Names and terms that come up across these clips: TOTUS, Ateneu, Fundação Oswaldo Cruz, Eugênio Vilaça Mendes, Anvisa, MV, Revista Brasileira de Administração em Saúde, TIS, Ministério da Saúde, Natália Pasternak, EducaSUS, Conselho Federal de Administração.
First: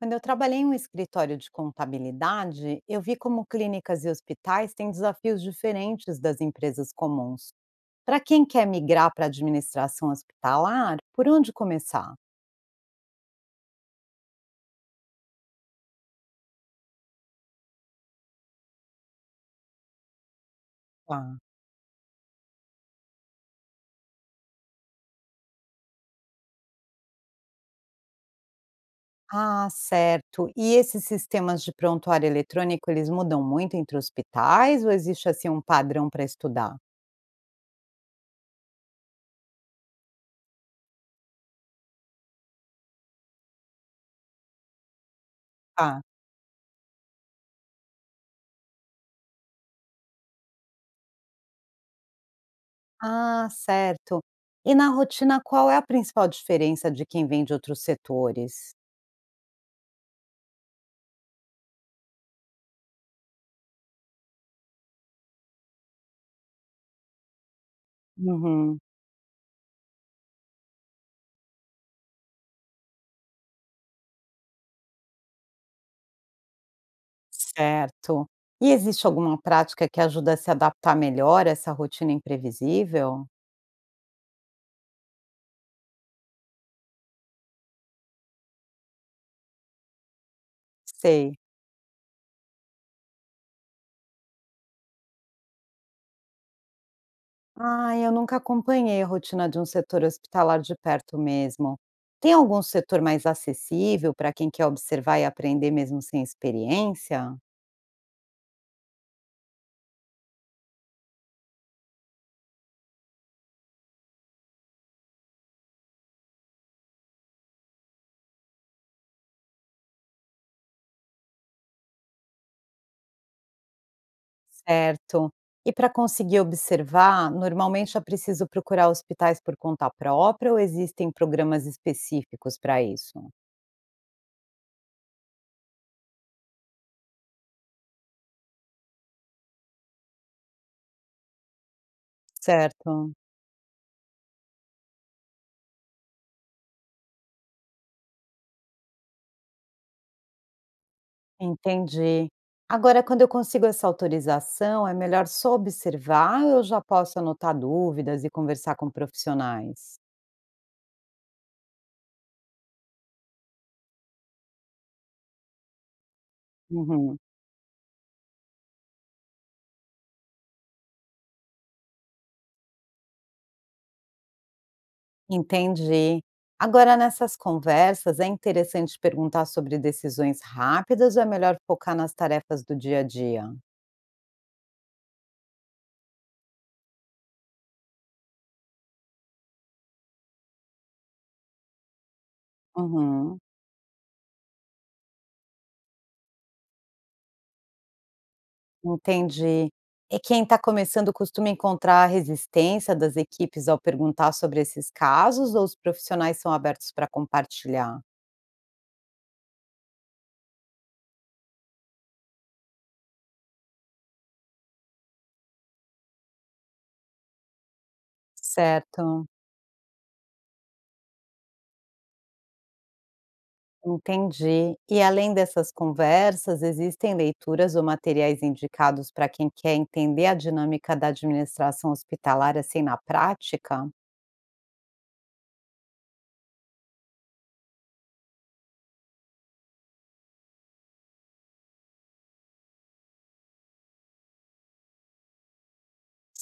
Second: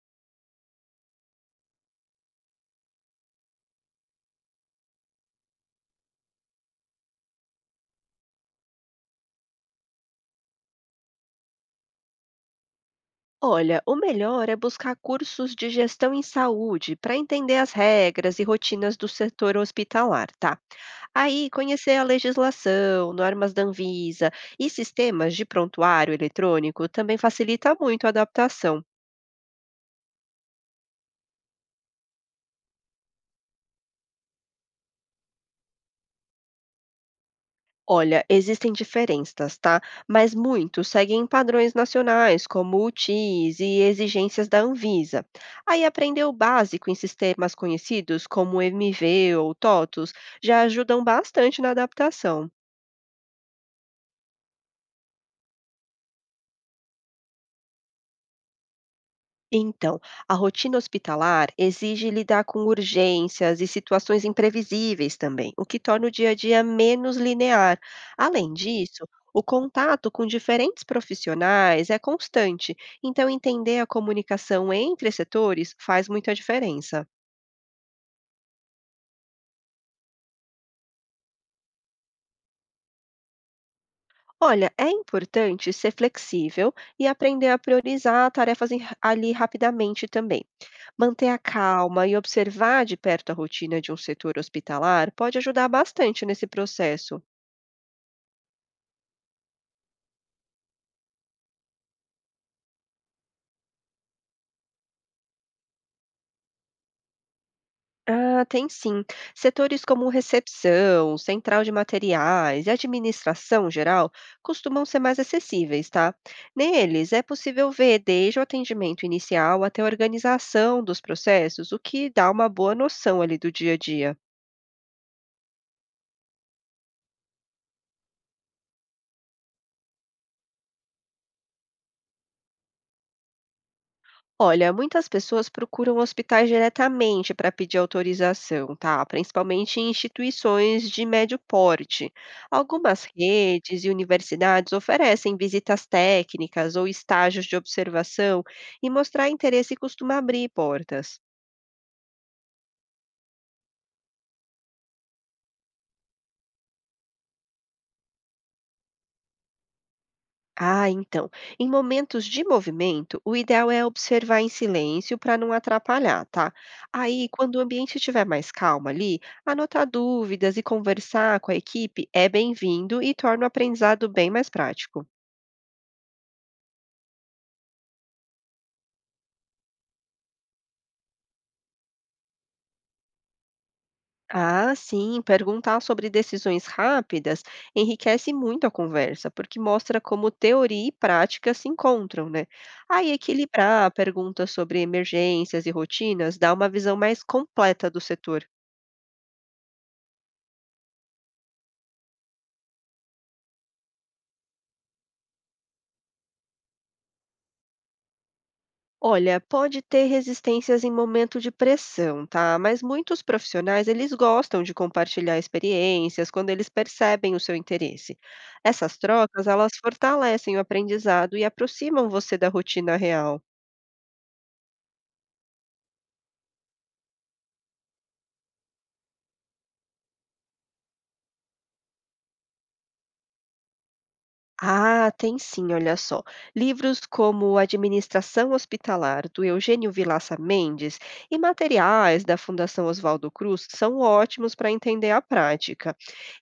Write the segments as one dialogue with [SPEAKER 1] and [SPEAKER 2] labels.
[SPEAKER 1] Quando eu trabalhei em um escritório de contabilidade, eu vi como clínicas e hospitais têm desafios diferentes das empresas comuns. Para quem quer migrar para a administração hospitalar, por onde começar?
[SPEAKER 2] Olha, o melhor é buscar cursos de gestão em saúde para entender as regras e rotinas do setor hospitalar, tá?
[SPEAKER 1] Tá.
[SPEAKER 2] Aí, conhecer a legislação, normas da Anvisa e sistemas de prontuário eletrônico também facilita muito a adaptação.
[SPEAKER 1] Ah, certo. E esses sistemas de prontuário eletrônico, eles mudam muito entre hospitais ou existe assim um padrão para estudar?
[SPEAKER 2] Olha, existem diferenças, tá? Mas muitos seguem padrões nacionais, como o TIS e exigências da Anvisa. Aí
[SPEAKER 1] Ah,
[SPEAKER 2] aprender o básico em sistemas conhecidos, como MV ou TOTUS, já ajudam bastante na adaptação.
[SPEAKER 1] Ah, certo. E na rotina, qual é a principal diferença de quem vem de outros setores?
[SPEAKER 2] Então, a rotina hospitalar exige lidar com urgências e situações imprevisíveis também, o que torna o dia a dia menos linear. Além
[SPEAKER 1] Uhum.
[SPEAKER 2] disso, o contato com diferentes profissionais é constante, então entender a comunicação entre setores faz muita diferença.
[SPEAKER 1] Certo. E existe alguma prática que ajuda a se adaptar melhor a essa rotina imprevisível?
[SPEAKER 2] Olha, é importante ser flexível e aprender a priorizar ali rapidamente também. Manter
[SPEAKER 1] Sei.
[SPEAKER 2] a calma e observar de perto a rotina de um setor hospitalar pode ajudar bastante nesse processo.
[SPEAKER 1] Ah, eu nunca acompanhei a rotina de um setor hospitalar de perto mesmo. Tem algum setor mais acessível para quem quer observar e aprender mesmo sem experiência?
[SPEAKER 2] Ah, tem sim. Setores como recepção, central de materiais e administração geral costumam ser mais acessíveis, tá? Neles é possível ver desde o atendimento inicial até a organização dos processos, o que dá uma boa noção ali do dia a dia.
[SPEAKER 1] Certo. E para conseguir observar, normalmente é preciso procurar hospitais por conta própria ou existem programas específicos para isso?
[SPEAKER 2] Olha, muitas pessoas procuram hospitais diretamente para pedir autorização, tá? Principalmente em instituições de médio porte. Algumas
[SPEAKER 1] Certo.
[SPEAKER 2] redes e universidades oferecem visitas técnicas ou estágios de observação, e mostrar interesse costuma abrir portas.
[SPEAKER 1] Entendi. Agora, quando eu consigo essa autorização, é melhor só observar ou eu já posso anotar dúvidas e conversar com profissionais?
[SPEAKER 2] Ah, então, em momentos de movimento, o ideal é observar em silêncio para não atrapalhar, tá?
[SPEAKER 1] Uhum,
[SPEAKER 2] Aí, quando o ambiente estiver mais calmo ali, anotar dúvidas e conversar com a equipe é bem-vindo e torna o aprendizado bem mais prático.
[SPEAKER 1] entendi. Agora, nessas conversas, é interessante perguntar sobre decisões rápidas ou é melhor focar nas tarefas do dia a dia?
[SPEAKER 2] Ah, sim, perguntar sobre decisões rápidas enriquece muito a conversa, porque mostra como teoria e prática se encontram, né? Aí,
[SPEAKER 1] Uhum,
[SPEAKER 2] equilibrar perguntas sobre emergências e rotinas dá uma visão mais completa do setor.
[SPEAKER 1] entendi. E quem está começando costuma encontrar a resistência das equipes ao perguntar sobre esses casos ou os profissionais são abertos para compartilhar?
[SPEAKER 2] Olha, pode ter resistências em momento de pressão, tá? Mas muitos profissionais, eles gostam de compartilhar experiências quando eles percebem o seu interesse. Essas
[SPEAKER 1] Certo.
[SPEAKER 2] trocas, elas fortalecem o aprendizado e aproximam você da rotina real.
[SPEAKER 1] Entendi. E além dessas conversas, existem leituras ou materiais indicados para quem quer entender a dinâmica da administração hospitalar assim na prática?
[SPEAKER 2] Ah, tem sim, olha só. Livros como Administração Hospitalar, do Eugênio Vilaça Mendes, e materiais da Fundação Oswaldo Cruz são ótimos para entender a prática.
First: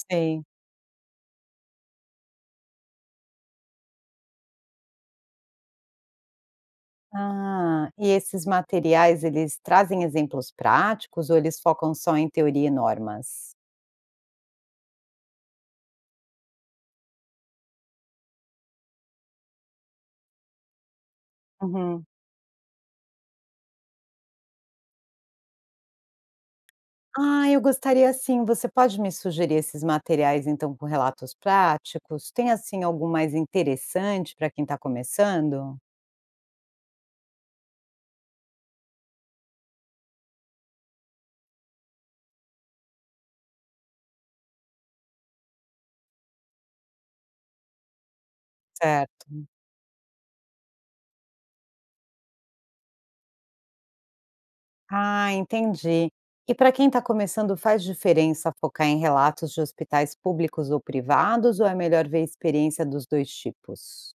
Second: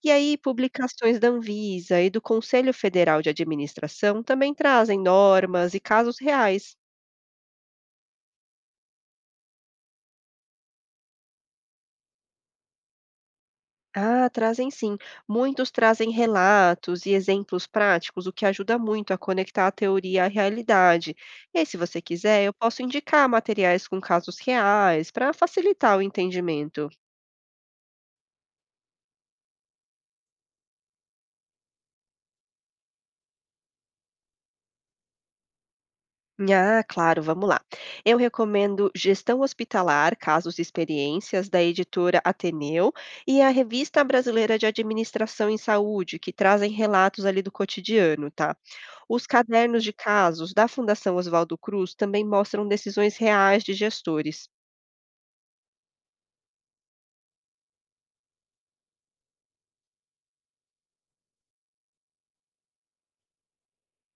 [SPEAKER 2] E aí,
[SPEAKER 1] Sei.
[SPEAKER 2] publicações da Anvisa e do Conselho Federal de Administração também trazem normas e casos reais.
[SPEAKER 1] Ah, e esses materiais, eles trazem exemplos práticos ou eles focam só em teoria e normas?
[SPEAKER 2] Ah, trazem sim. Muitos trazem relatos e exemplos práticos, o que ajuda muito a conectar a teoria à realidade. E aí, se você
[SPEAKER 1] Uhum.
[SPEAKER 2] quiser, eu posso indicar materiais com casos reais para facilitar o entendimento.
[SPEAKER 1] Ah, eu gostaria sim. Você pode me sugerir esses materiais então com relatos práticos? Tem assim algum mais interessante para quem está começando?
[SPEAKER 2] Ah, claro, vamos lá. Eu recomendo Gestão Hospitalar, Casos e Experiências, da editora Ateneu, e a Revista Brasileira de Administração em Saúde, que trazem relatos ali do cotidiano, tá? Os
[SPEAKER 1] Certo.
[SPEAKER 2] cadernos de casos da Fundação Oswaldo Cruz também mostram decisões reais de gestores.
[SPEAKER 1] Ah, entendi. E para quem está começando, faz diferença focar em relatos de hospitais públicos ou privados, ou é melhor ver a experiência dos dois tipos?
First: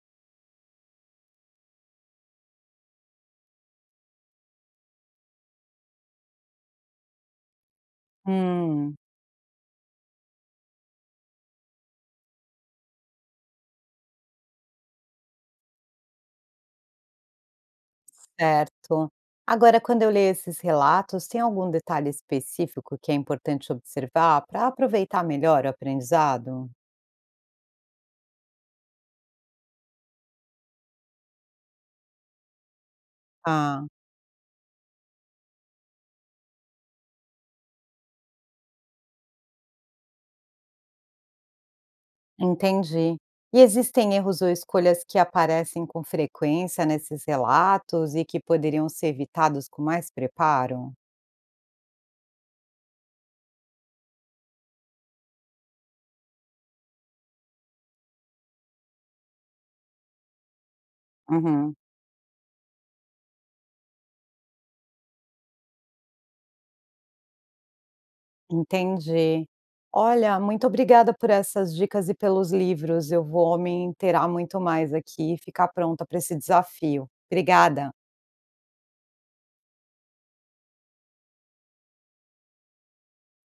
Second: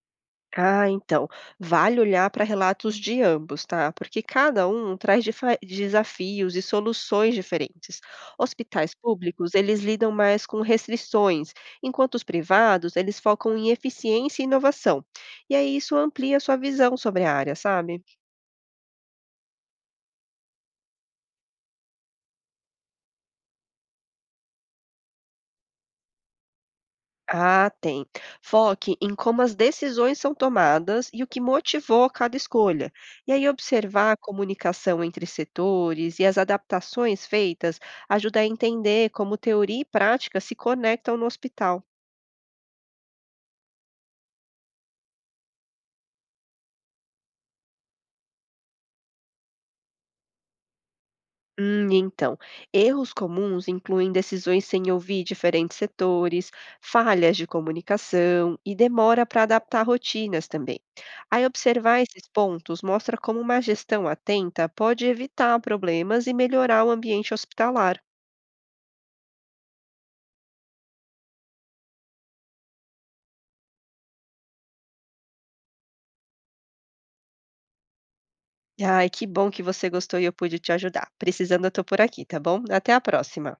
[SPEAKER 2] Ah, então, vale olhar para relatos de ambos, tá? Porque cada um traz desafios e soluções diferentes. Hospitais
[SPEAKER 1] Hum,
[SPEAKER 2] públicos, eles lidam mais com restrições, enquanto os privados, eles focam em eficiência e inovação. E aí isso amplia sua visão sobre a área, sabe?
[SPEAKER 1] certo. Agora, quando eu leio esses relatos, tem algum detalhe específico que é importante observar para aproveitar melhor o aprendizado?
[SPEAKER 2] Ah, tem. Foque em como as decisões são tomadas e o que motivou cada escolha. E aí,
[SPEAKER 1] Ah,
[SPEAKER 2] observar a comunicação entre setores e as adaptações feitas ajuda a entender como teoria e prática se conectam no hospital.
[SPEAKER 1] entendi. E existem erros ou escolhas que aparecem com frequência nesses relatos e que poderiam ser evitados com mais preparo?
[SPEAKER 2] E então, erros comuns incluem decisões sem ouvir diferentes setores, falhas de comunicação e demora para adaptar rotinas também. Aí,
[SPEAKER 1] Uhum.
[SPEAKER 2] observar esses pontos mostra como uma gestão atenta pode evitar problemas e melhorar o ambiente hospitalar.
[SPEAKER 1] Entendi. Olha, muito obrigada por essas dicas e pelos livros. Eu vou me inteirar muito mais aqui e ficar pronta para esse desafio. Obrigada.
[SPEAKER 2] Ai, que bom que você gostou e eu pude te ajudar. Precisando, eu tô por aqui, tá bom? Até a próxima.